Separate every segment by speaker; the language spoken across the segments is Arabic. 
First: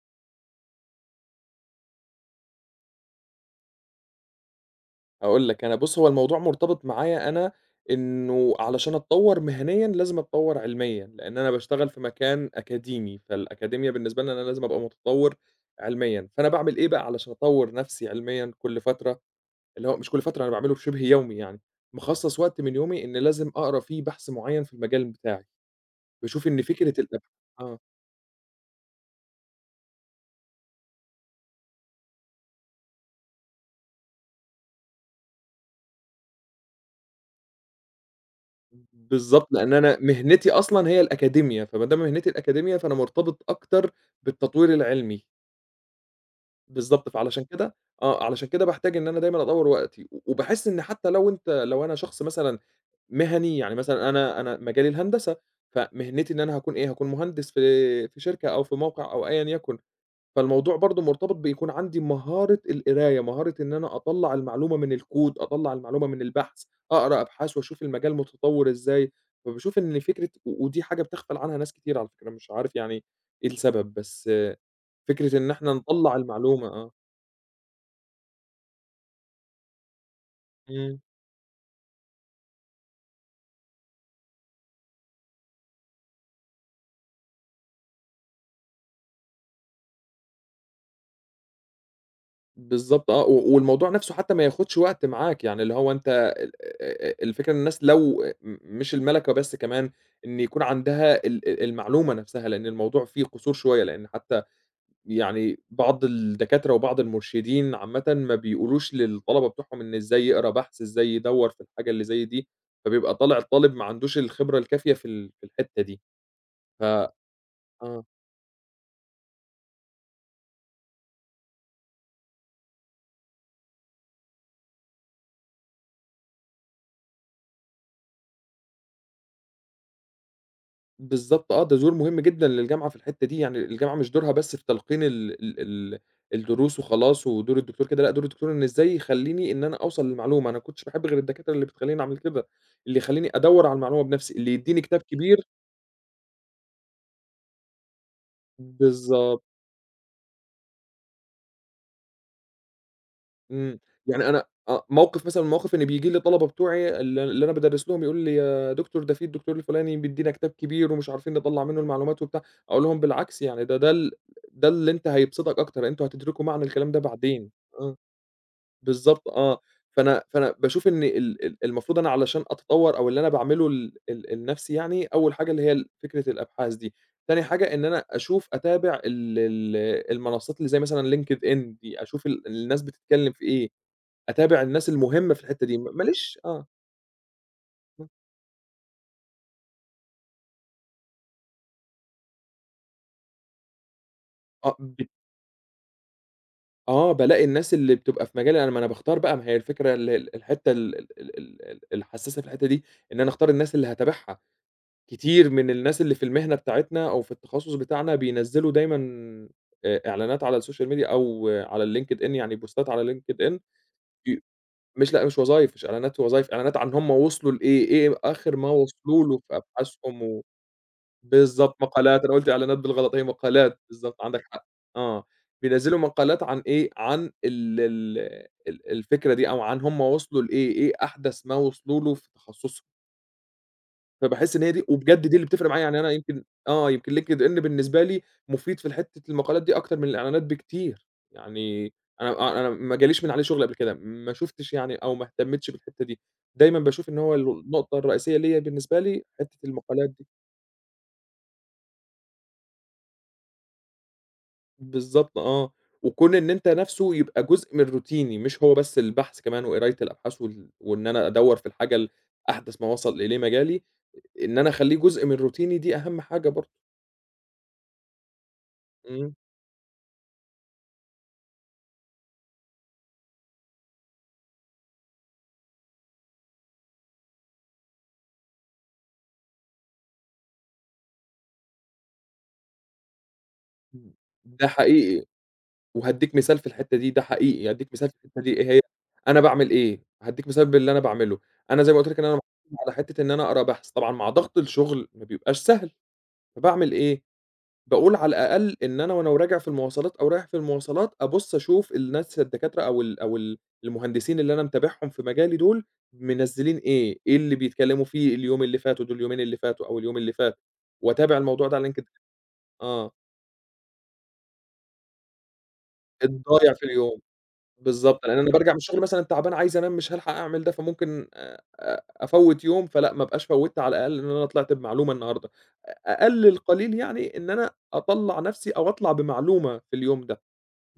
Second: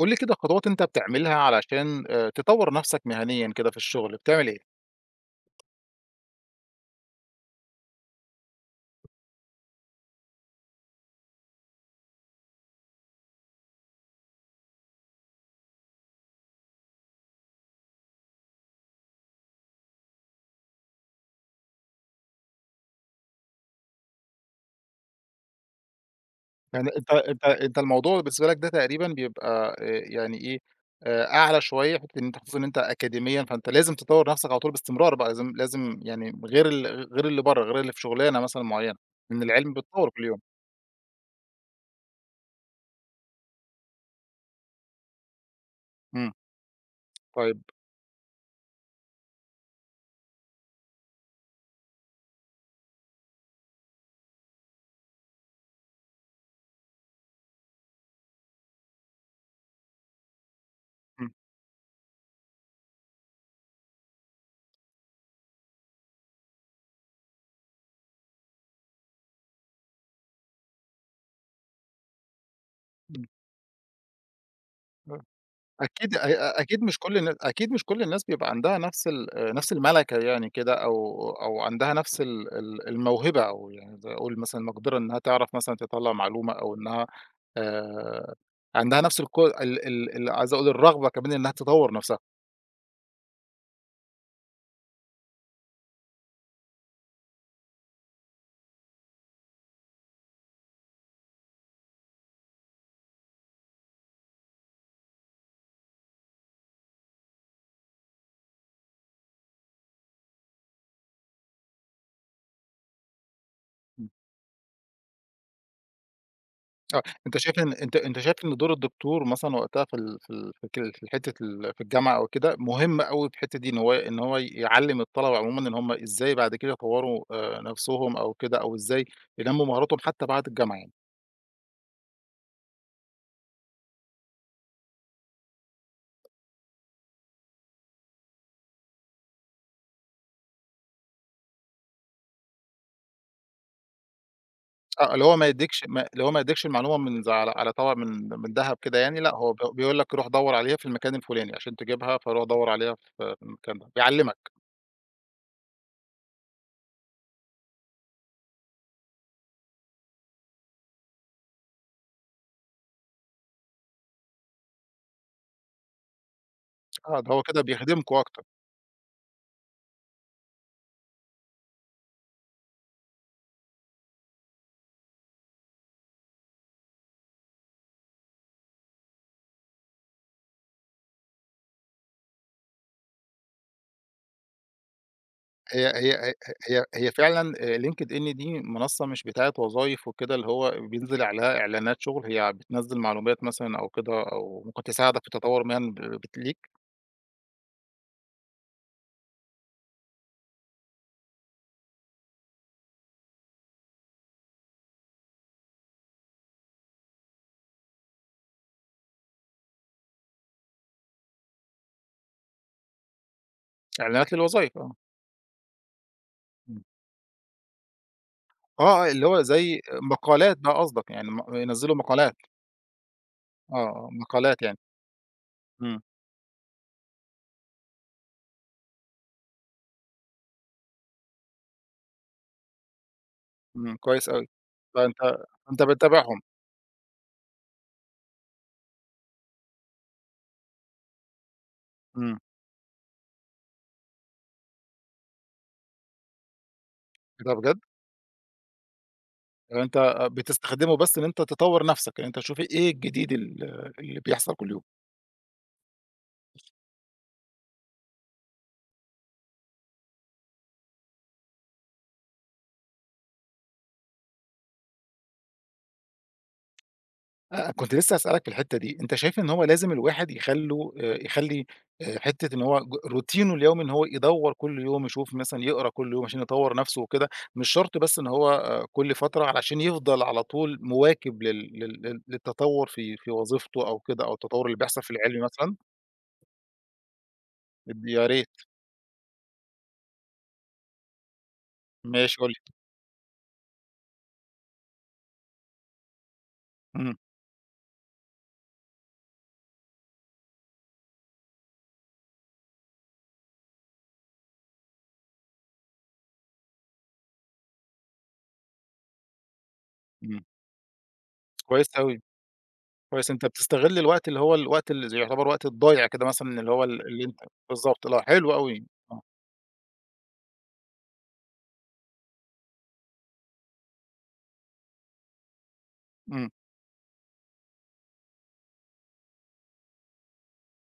Speaker 1: قُل لي كده خطوات أنت بتعملها علشان تطوّر نَفْسك مهنيًا كده في الشغل، بتعمل إيه؟
Speaker 2: هاقول لك أنا بُص، هو الموضوع مرتبط معايا أنا إنه علشان أتطوّر مهنيًا لازم أتطوّر علميًا، لإن أنا باشتغل في مكان أكاديمي، فالأكاديمية بالنسبة لي أنا لازم أبقى متطوّر علميًا، فأنا باعمل إيه بقى علشان أطوّر نفسي علميًا كل فترة، اللي هو مش كل فترة أنا باعمله شبه يومي يعني، مخصّص وقت من يومي إن لازم أقرا فيه بحث معيّن في المجال بتاعي، باشوف إن
Speaker 1: يعني
Speaker 2: فكرة
Speaker 1: أنت
Speaker 2: الأب
Speaker 1: أنت أنت
Speaker 2: آه،
Speaker 1: الموضوع بالنسبة لك ده تقريبًا بيبقى يعني إيه، أعلى شوية حتّة إن أنت خصوصًا إن أنت أكاديميًا، فأنت لازم تطوّر نَفْسك على طول باستمرار بقى، لازم يعني غير اللي برّه، غير اللي في شغلانة مثلًا معيّنة، لإن
Speaker 2: بالضبط،
Speaker 1: العلم
Speaker 2: لإن أنا
Speaker 1: بيتطوّر كل يوم.
Speaker 2: مهنتي أصلًا هي الأكاديمية، فما دام مهنتي الأكاديمية فأنا مرتبط أكتر بالتطوير العلمي.
Speaker 1: إمم،
Speaker 2: بالضبط، فعلشان
Speaker 1: طيب.
Speaker 2: كده آه، علشان كده باحتاج إن أنا دايمًا أدوّر وقتي، و وباحس إن حتى لو أنت لو أنا شخص مثلًا مهني، يعني مثلًا أنا مجالي الهندسة، فمهنتي إن أنا هاكون إيه، هاكون مهندس في شركة أو في موقع أو أيًا يكن، فالموضوع برضه
Speaker 1: إمم،
Speaker 2: مرتبط بيكون عندي مهارة القراية، مهارة إن أنا أطلّع المعلومة من الكود، أطلّع المعلومة من البحث، أقرا أبحاث وأشوف المجال متطوّر إزاي، فباشوف إن فكرة و ودي حاجة بتغفل عنها ناس كتير على فكرة، مش عارف يعني
Speaker 1: إمم.
Speaker 2: إيه السبب، بس آه، فكرة إن إحنا نطلّع المعلومة، آه.
Speaker 1: أكيد مش كل الناس بيبقى عندها نفس المَلَكة يعني كده،
Speaker 2: إمم.
Speaker 1: أو أو عندها نفس ال ال الموهبة، أو يعني زي أقول مثلًا المقدرة إنها تعرف مثلًا تطلّع معلومة أو إنها آآ، عندها نفس القو ال ال ال عايز أقول الرغبة كمان إنها تطوّر نفسها.
Speaker 2: بالضبط آه، و والموضوع نَفْسه حتى ما ياخدش وقت معاك، يعني اللي هو أنت ال الفكرة إن الناس لو مش المَلَكة بس كمان، إن يكون عندها ال المعلومة نَفْسها، لإن الموضوع فيه قصور شوية، لإن حتى يعني بعض الدكاترة وبعض المرشدين عامةً ما بيقولوش للطلبة بتوعهم إن إزاي يقرا بحث، إزاي يدوّر في الحاجة اللي زي دي، فبيبقى طالع الطالب ما
Speaker 1: إمم.
Speaker 2: عندوش الخبرة الكافية في الحتّة دي، ف
Speaker 1: آه، أنت شايف إن أنت
Speaker 2: آه.
Speaker 1: أنت شايف إن دور الدكتور مثلًا وقتها في ال في ال في ك في حتة ال في الجامعة أو كده مهم أوي في الحتة دي، إن هو يعلّم الطلبة عمومًا إن هم إزاي بعد كده يطوّروا نَفْسهم أو كده، أو إزاي ينمّوا مهاراتهم حتى بعد الجامعة يعني.
Speaker 2: بالضبط آه، ده دور مهم جدًا للجامعة في الحتّة دي، يعني الجامعة مش دورها بس في تلقين ال الدروس وخلاص ودور الدكتور كده، لأ دور الدكتور إن إزاي يخلّيني إن أنا أوصل للمعلومة، أنا ما كنتش باحب غير الدكاترة اللي بتخلّيني أعمل كده، اللي يخلّيني أدوّر على المعلومة بنفسي، اللي يدّيني كتاب
Speaker 1: آه،
Speaker 2: كبير
Speaker 1: اللي هو ما يدّيكش المعلومة من ز على على طبق من دهب كده يعني، لأ
Speaker 2: بالضبط.
Speaker 1: هو بيقول لك روح دَوّر عليها في المكان الفلاني عشان تجيبها، فروح دَوّر عليها في في المكان
Speaker 2: إمم،
Speaker 1: ده،
Speaker 2: يعني أنا
Speaker 1: بيعلّمك.
Speaker 2: آه، موقف مثلًا من المواقف إن بييجي لي الطلبة بتوعي اللي أنا بادرّس لهم يقولوا لي: "يا دكتور ده في الدكتور الفلاني بيدّينا كتاب كبير ومش عارفين نطلّع منه المعلومات،" وبتاع، أقول لهم: "بالعكس يعني ده ده اللي أنت هيبسطك أكتر، أنتم هتدركوا معنى الكلام ده
Speaker 1: آه، ده هو
Speaker 2: بعدين."
Speaker 1: كده
Speaker 2: آه،
Speaker 1: بيخدمكم أكتر.
Speaker 2: بالضبط آه، فأنا باشوف إن ال المفروض أنا علشان أتطوّر أو اللي أنا باعمله ل ال لنفسي يعني، أول حاجة اللي هي فكرة الأبحاث دي، تاني حاجة إن أنا أشوف أتابع ال المنصات اللي زي مثلًا LinkedIn دي، أشوف الناس بتتكلم في إيه. أتابع الناس المهمة في الحتّة دي،
Speaker 1: هي
Speaker 2: ما
Speaker 1: هي هي
Speaker 2: ليش آه،
Speaker 1: هي فعلًا
Speaker 2: إمم،
Speaker 1: LinkedIn دي منصة مش بتاعة وظايف وكده اللي هو بينزل عليها إعلانات شغل، هي بتنزّل معلومات مثلًا أو كده أو
Speaker 2: آه
Speaker 1: ممكن
Speaker 2: ب
Speaker 1: تساعدك في تطوّر مهن ب بت ليك،
Speaker 2: آه بالاقي الناس اللي بتبقى في مجالي أنا ما أنا باختار بقى ما هي الفكرة ال ال الحتّة ال ال ال ال ال الحسّاسة في الحتّة دي، إن أنا أختار الناس اللي هاتابعها، كتير من الناس اللي في المهنة بتاعتنا أو في التخصُّص بتاعنا بينزّلوا دايمًا إعلانات على السوشيال ميديا أو آه، على الLinkedIn يعني بوستات على LinkedIn
Speaker 1: إعلانات
Speaker 2: ي
Speaker 1: للوظايف آه.
Speaker 2: مش وظايف، مش إعلانات وظايف، إعلانات
Speaker 1: إمم.
Speaker 2: عن هم وصلوا لإيه، إيه آخِر ما
Speaker 1: آه، آه،
Speaker 2: وصلوا
Speaker 1: اللي
Speaker 2: له
Speaker 1: هو
Speaker 2: في
Speaker 1: زي
Speaker 2: أبحاثهم و
Speaker 1: مقالات بقى قصدك، يعني
Speaker 2: بالضبط،
Speaker 1: ينزّلوا
Speaker 2: مقالات، أنا
Speaker 1: مقالات.
Speaker 2: قُلت إعلانات بالغلط، هي
Speaker 1: آه،
Speaker 2: مقالات،
Speaker 1: آه،
Speaker 2: بالضبط، عندك
Speaker 1: مقالات
Speaker 2: حق،
Speaker 1: يعني.
Speaker 2: آه، بينزّلوا
Speaker 1: إمم،
Speaker 2: مقالات عن إيه، عن ال ال ال الفكرة دي أو عن هم وصلوا لإيه، إيه أحدث ما وصلوا له في تخصُّصهم،
Speaker 1: إمم، كويس أوي.
Speaker 2: فباحس إن هي دي
Speaker 1: فأنت
Speaker 2: وبجد دي اللي بتفرق
Speaker 1: أنت
Speaker 2: معايا، يعني أنا
Speaker 1: بتتابعهم.
Speaker 2: يمكن آه، يمكن LinkedIn بالنسبة لي مفيد في ال حتّة المقالات دي أكتر من الإعلانات بكتير، يعني أنا
Speaker 1: إمم.
Speaker 2: أ أنا ما جاليش من عليه شُغل قبل كده، ما شُفتش يعني أو ما اهتمّتش بالحتّة دي، دايمًا باشوف إن هو
Speaker 1: إيه ده بجد؟
Speaker 2: النقطة الرئيسية ليّا بالنسبة لي حتّة
Speaker 1: يعني
Speaker 2: المقالات دي.
Speaker 1: أنت بتستخدمه بس إن أنت تطوّر نَفْسك، إن أنت تشوف إيه الجديد ال اللي بيحصل كل يوم.
Speaker 2: بالضبط آه، وكون إن أنت نَفْسه يبقى جزء من روتيني، مش هو بس البحث كمان وقراية الأبحاث وإن أنا أدوّر في الحاجة أحدث ما وصل إليه مجالي، إن أنا أخلّيه جزء من روتيني دي أهم حاجة برضه،
Speaker 1: أ كنت لسه هاسألك في الحتّة دي، أنت
Speaker 2: إمم،
Speaker 1: شايف إن هو لازم الواحد يخلّوا يخلّي حتّة إن هو روتينه اليومي إن هو يدوّر كل يوم، يشوف مثلًا يقرا كل يوم عشان يطوّر نَفْسه وكده، مش شرط بس إن هو كل فترة علشان يفضل على طول مواكب لل لل لل للتطوّر في وظيفته أو كده أو التطوّر
Speaker 2: ده
Speaker 1: اللي بيحصل في
Speaker 2: حقيقي،
Speaker 1: العلم مثلًا؟
Speaker 2: وهادّيك مثال في الحتّة دي، ده حقيقي، هادّيك
Speaker 1: اد
Speaker 2: مثال في
Speaker 1: يا
Speaker 2: الحتّة
Speaker 1: ريت،
Speaker 2: دي إيه هي، أنا باعمل إيه، هادّيك مثال باللي أنا باعمله، أنا زي ما قُلت لك إن أنا
Speaker 1: ماشي قُل لي.
Speaker 2: محطوط على حتّة إن أنا أقرا بحث، طبعًا مع ضغط الشغل ما بيبقاش سهل، فباعمل
Speaker 1: إمم،
Speaker 2: إيه؟ باقول على الأقل إن أنا وأنا وراجع في المواصلات أو رايح في المواصلات أبُص أشوف الناس الدكاترة أو المهندسين اللي أنا متابعهم في مجالي دول منزّلين إيه، إيه اللي بيتكلموا فيه اليوم اللي فات ودول اليومين اللي فاتوا أو اليوم اللي
Speaker 1: إمم،
Speaker 2: فات، وأتابع الموضوع ده على
Speaker 1: كويس
Speaker 2: LinkedIn
Speaker 1: أوي،
Speaker 2: آه،
Speaker 1: كويس. أنت بتستغل الوقت اللي هو الوقت اللي يعتبر وقت الضايع كده مثلًا اللي
Speaker 2: الضايع
Speaker 1: هو
Speaker 2: في
Speaker 1: ال
Speaker 2: اليوم،
Speaker 1: اللي أنت بالضبط، لأ
Speaker 2: بالضبط، لإن أنا
Speaker 1: حلو
Speaker 2: بارجع من
Speaker 1: أوي.
Speaker 2: الشغل
Speaker 1: آه،
Speaker 2: مثلًا تعبان عايز أنام مش هالحق أعمل ده، فممكن أ أفوّت يوم، فلأ ما ابقاش فوّتت على الأقل إن أنا طلعت بمعلومة النهارده، أقل
Speaker 1: إمم.
Speaker 2: القليل يعني إن أنا أطلّع نفسي أو أطلع بمعلومة في اليوم ده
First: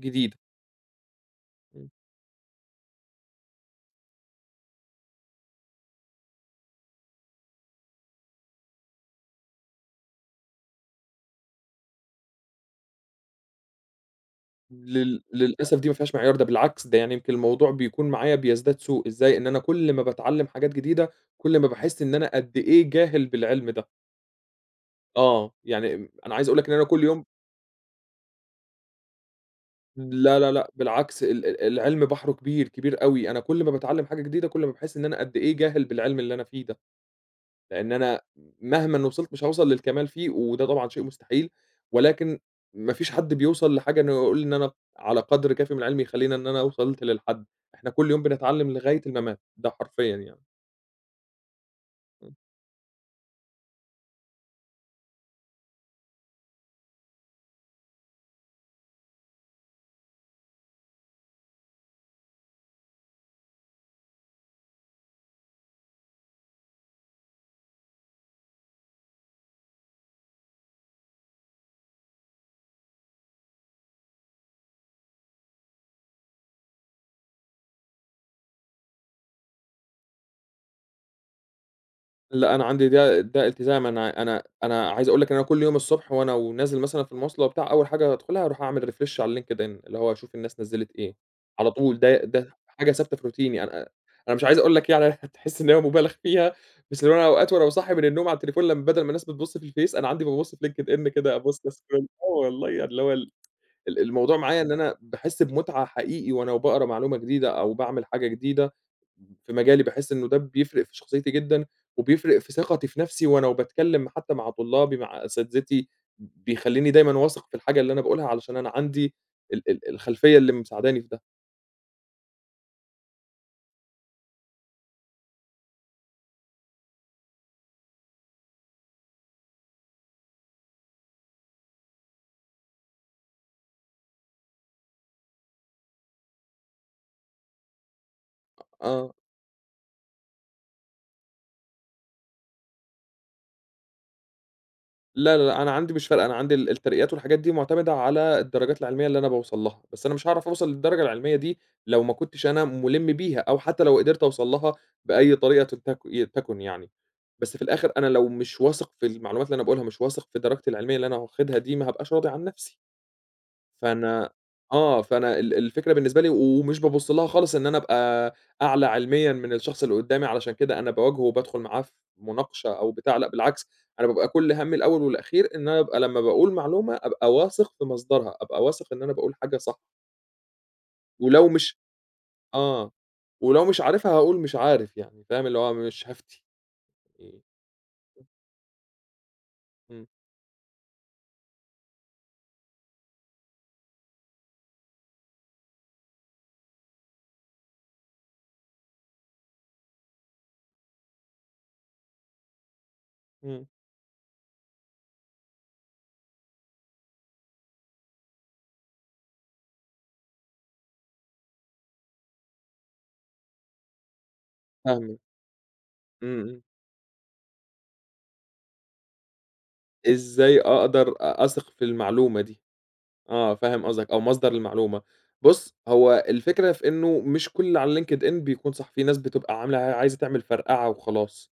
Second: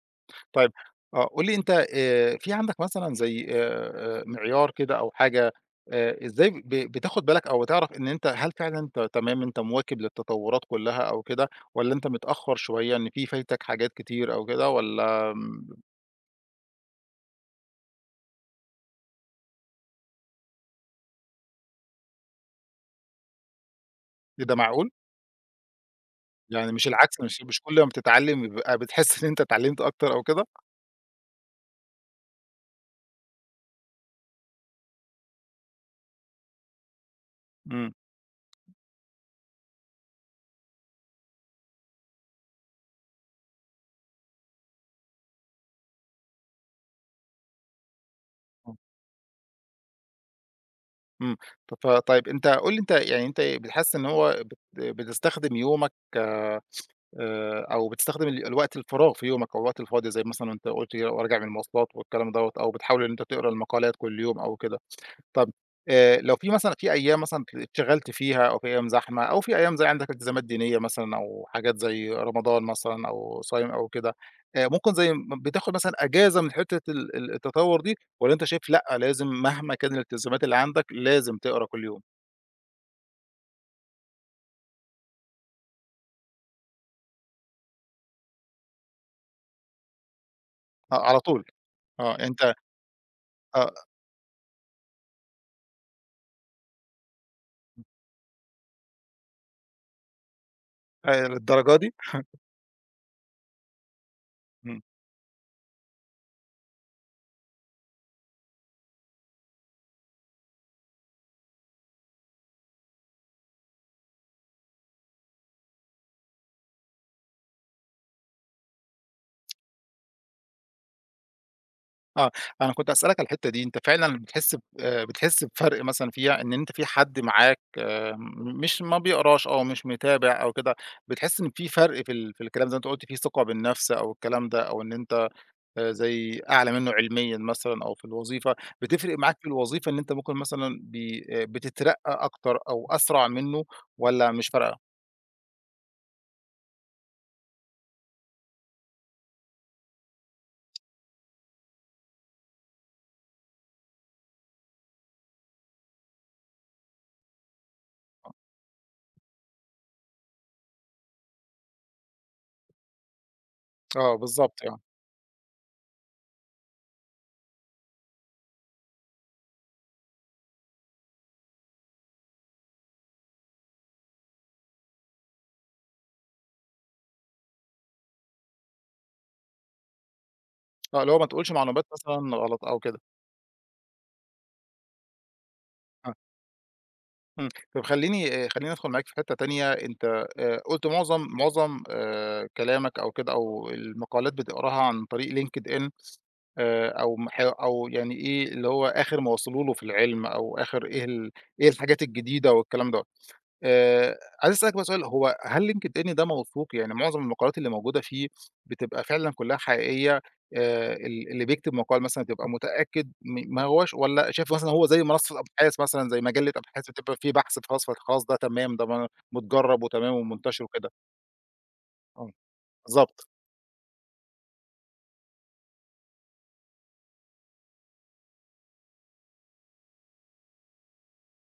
Speaker 2: جديدة.
Speaker 1: طيب آه، قُل لي أنت في عندك مثلًا زي معيار كده أو حاجة، إزاي بتاخد بالك أو بتعرف إن أنت هل فعلًا أنت تمام، أنت مواكب للتطورات كلّها أو كده والّا أنت متأخّر شوية إن في فايتك حاجات كتير أو كده
Speaker 2: لل
Speaker 1: والّا آمم
Speaker 2: للأسف دي ما فيهاش معيار، ده بالعكس ده يعني يمكن الموضوع بيكون معايا بيزداد سوء، إزاي؟ إن أنا كل ما باتعلّم حاجات جديدة، كل ما باحس إن أنا قد إيه جاهل بالعلم ده،
Speaker 1: إيه ده معقول؟
Speaker 2: آه، يعني أنا عايز أقول لك
Speaker 1: يعني
Speaker 2: إن أنا
Speaker 1: مش
Speaker 2: كل
Speaker 1: العكس،
Speaker 2: يوم
Speaker 1: مش كل ما بتتعلّم يبقى بتحس إن أنت اتعلّمت أكتر أو
Speaker 2: لا،
Speaker 1: كده؟
Speaker 2: لا، لأ، بالعكس ال ال العلم بحره كبير، كبير أوي، أنا كل ما باتعلّم حاجة جديدة، كل ما باحس إن أنا قد إيه جاهل بالعلم اللي أنا فيه ده.
Speaker 1: إمم،
Speaker 2: لإن أنا مهمًا إن وصلت مش هاوصل للكمال فيه، وده طبعًا شيء مستحيل، ولكن ما فيش حد بيوصل لحاجة إنه يقول إن أنا على قدر كافٍ من العلم يخلّيني إن أنا وصلت للحد، إحنا كل يوم بنتعلم
Speaker 1: إمم،
Speaker 2: لغاية الممات، ده حرفيًا يعني.
Speaker 1: إمم. ط فطيب أنت قُل لي أنت يعني أنت بتحس إن هو بتستخدم يومك، أو بتستخدم الوقت الفراغ في يومك أو الوقت الفاضي زي مثلًا أنت قُلت كده وراجع من المواصلات والكلام دوّة، أو بتحاول إن أنت تقرا المقالات كل يوم أو كده. طَب لو في مثلًا في أيام مثلًا اتشغلت فيها أو في أيام زحمة أو في أيام زي عندك التزامات دينية مثلًا أو حاجات زي رمضان مثلًا أو صايم أو كده، ممكن زي م بتاخد مثلًا أجازة من حتّة ال ال التطوّر دي والّا أنت شايف لأ، لازم مهما كان الالتزامات اللي عندك لازم تقرا كل يوم؟
Speaker 2: لأ، أنا عندي ده التزام، أنا عايز أقول لك إن أنا كل يوم الصبح وأنا ونازل مثلًا في المواصلة وبتاع، أول حاجة هادخلها أروح أعمل refresh على الLinkedIn اللي هو أشوف الناس نزّلت
Speaker 1: آه،
Speaker 2: إيه،
Speaker 1: على طول.
Speaker 2: على طول
Speaker 1: آه،
Speaker 2: ده
Speaker 1: أنت
Speaker 2: ده حاجة ثابتة في روتيني،
Speaker 1: آه،
Speaker 2: أنا مش عايز أقول لك يعني هتحس إن هي مبالغ فيها، بس اللي هو أنا أوقات وأنا صاحي من النوم على التليفون لمّا بدل ما الناس بتبُص في الفيس، أنا عندي بابُص في الLinkedIn كده أبُص
Speaker 1: للدرجة دي؟
Speaker 2: أسكرول آه والله، يعني اللي هو ال الموضوع معايا إن
Speaker 1: إمم.
Speaker 2: أنا باحس بمتعة حقيقي وأنا باقرا معلومة جديدة أو باعمل حاجة جديدة في مجالي، باحس إنه ده بيفرق في شخصيتي جدًا، وبيفرق في ثقتي في نفسي وأنا وباتكلم حتى مع طلابي، مع أساتذتي، بيخلّيني دايمًا واثق في الحاجة اللي أنا باقولها علشان أنا عندي ال الخلفية اللي مساعداني في ده.
Speaker 1: آه، أنا كنت هاسألك على الحتّة دي، أنت فعلًا بتحس ب بتحس بفرق مثلًا فيها إن أنت في حد معاك آه، م مش ما بيقراش أو مش متابع أو كده، بتحس إن في فرق في الكلام زي ما أنت قُلت في ثقة بالنفس أو الكلام ده، أو إن أنت زي أعلى منّه علميًا مثلًا أو في الوظيفة،
Speaker 2: آه.
Speaker 1: بتفرق معاك في الوظيفة إن أنت ممكن مثلًا بي بتترقى أكتر أو أسرع منّه والّا مش فارقة؟
Speaker 2: لا، لا، لأ، أنا عندي مش فارقة، أنا عندي الترقيات والحاجات دي مُعتمدة على الدرجات العلمية اللي أنا باوصل لها، بس أنا مش هاعرف أوصل للدرجة العلمية دي لو ما كنتش أنا مُلِم بيها، أو حتى لو قدرت أوصل لها بأي طريقةٍ تك ي تكن يعني، بس في الآخر أنا لو مش واثق في المعلومات اللي أنا باقولها، مش واثق في درجتي العلمية اللي أنا هاخدها دي، ما هابقاش راضي عن نفسي.
Speaker 1: آه،
Speaker 2: فأنا
Speaker 1: بالضبط يعني،
Speaker 2: آه، فأنا الفكرة بالنسبة لي ومش بابُص لها خالص إن أنا أبقى أعلى علميًا من الشخص اللي قدّامي علشان كده أنا باواجهه وبادخل معاه في مناقشة أو بتاع، لأ بالعكس، أنا بابقى كل هَمّي الأول والأخير إن أنا أبقى لمّا باقول معلومة أبقى واثق في مصدرها، أبقى واثق إن أنا باقول حاجة صح،
Speaker 1: آه، اللي هو ما
Speaker 2: ولو
Speaker 1: تقولش
Speaker 2: مش
Speaker 1: معلومات مثلًا غلط أو
Speaker 2: آه،
Speaker 1: كده.
Speaker 2: ولو مش عارفها هاقول مش عارف يعني، فاهم؟ اللي هو مش هافتي، إمم،
Speaker 1: إمم. طب خلّيني خلّيني أدخل معاك في حتّة تانية. أنت
Speaker 2: إمم،
Speaker 1: قُلت معظم كلامك أو كده أو المقالات بتقراها عن طريق LinkedIn، أو يعني إيه اللي هو آخر ما وصلوا له في العلم أو آخر إيه الحاجات الجديدة والكلام دوّة.
Speaker 2: إمم،
Speaker 1: عايز أسألك بقى سؤال، هو هل LinkedIn ده موثوق؟ يعني معظم المقالات اللي موجودة فيه بتبقى فعلًا كلّها حقيقية، ال اللي بيكتب مقال مثلًا بيبقى متأكد ما هواش، والّا شايف مثلًا هو زي
Speaker 2: فاهمِك،
Speaker 1: منصة أبحاث مثلًا، زي
Speaker 2: إمم،
Speaker 1: مجلة
Speaker 2: إمم،
Speaker 1: أبحاث بتبقى فيه بحث خاص، فخلاص ده تمام، ده م متجرّب وتمام
Speaker 2: إزاي
Speaker 1: ومنتشر وكده؟
Speaker 2: أقدر أثق في
Speaker 1: آه،
Speaker 2: المعلومة دي؟
Speaker 1: بالضبط،
Speaker 2: آه، فاهم قصدك، أو مصدر المعلومة. بُص، هو الفكرة في إنه مش كل اللي على LinkedIn بيكون صح، في ناس بتبقى عاملة عايزة تعمل فرقعة وخلاص،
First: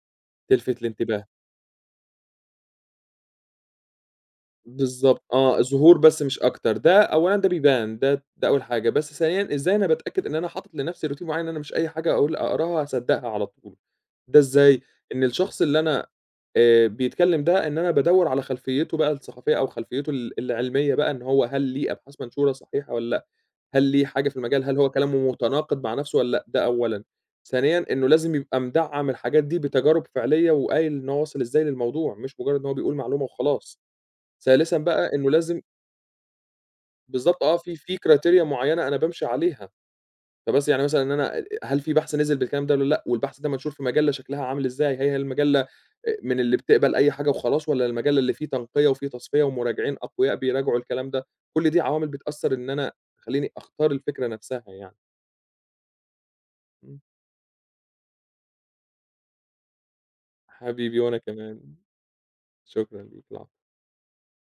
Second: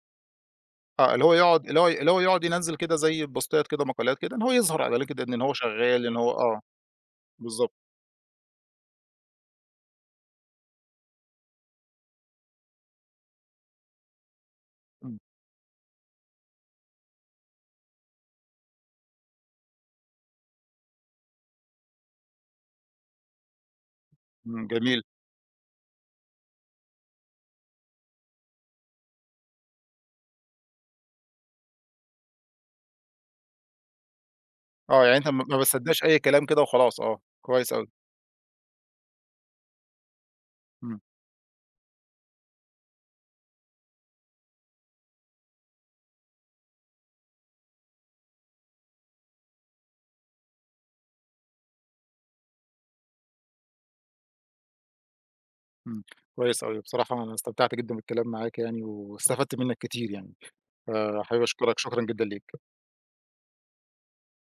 Speaker 2: تلفت
Speaker 1: آه،
Speaker 2: الانتباه.
Speaker 1: اللي هو يقعد ينزّل كده زي بوستات كده، مقالات كده، إن هو يظهر على LinkedIn
Speaker 2: بالضبط،
Speaker 1: إن ان هو
Speaker 2: آه، ظهور
Speaker 1: شغّال، إن
Speaker 2: بس
Speaker 1: هو
Speaker 2: مش
Speaker 1: آه،
Speaker 2: أكتر. ده أولًا ده
Speaker 1: بالضبط،
Speaker 2: بيبان، ده أول حاجة، بس ثانيًا إزاي أنا باتأكد إن أنا حاطط لنفسي روتين معين، إن أنا مش أي حاجة أقول أقراها هاصدقها على طول. ده إزاي؟
Speaker 1: إمم،
Speaker 2: إن الشخص اللي أنا بيتكلم ده إن أنا بادوّر على خلفيته بقى الثقافية أو خلفيته العلمية بقى، إن هو هل ليه أبحاث منشورة صحيحة والّا هل ليه حاجة في المجال،
Speaker 1: إمم،
Speaker 2: هل هو
Speaker 1: جميل،
Speaker 2: كلامه متناقض مع نَفْسه والّا لأ؟ ده أولًا. ثانيًا إنه لازم يبقى مدعّم الحاجات دي بتجارب فعلية وقايل إن هو واصل إزاي للموضوع، مش مجرّد إن هو بيقول معلومة وخلاص. ثالثًا
Speaker 1: آه،
Speaker 2: بقى
Speaker 1: يعني أنت
Speaker 2: إنه
Speaker 1: ما
Speaker 2: لازم
Speaker 1: بتصدّقش أي كلام كده وخلاص، آه،
Speaker 2: بالضبط آه،
Speaker 1: كويس
Speaker 2: في
Speaker 1: أوي،
Speaker 2: في criteria معيّنة أنا بامشي عليها، فبس يعني
Speaker 1: إمم.
Speaker 2: مثلًا إن أنا هل في بحث نزل بالكلام ده والّا لأ، والبحث ده منشور في مجلة شكلها عامل إزاي، هي المجلة من اللي بتقبل أي حاجة وخلاص والّا المجلة اللي فيه تنقية وفيه تصفية ومراجعين أقوياء بيراجعوا الكلام ده، كل دي عوامل بتأثّر إن أنا تخلّيني أختار الفكرة نَفْسها يعني.
Speaker 1: إمم، كويس أوي،
Speaker 2: إمم.
Speaker 1: بصراحة أنا استمتعت جدًا بالكلام معاك يعني، واستفدت منّك كتير يعني،
Speaker 2: حبيبي وأنا
Speaker 1: فحابب
Speaker 2: كمان،
Speaker 1: أشكرك، شكرًا جدًا ليك.
Speaker 2: شكرًا ليك، العفو.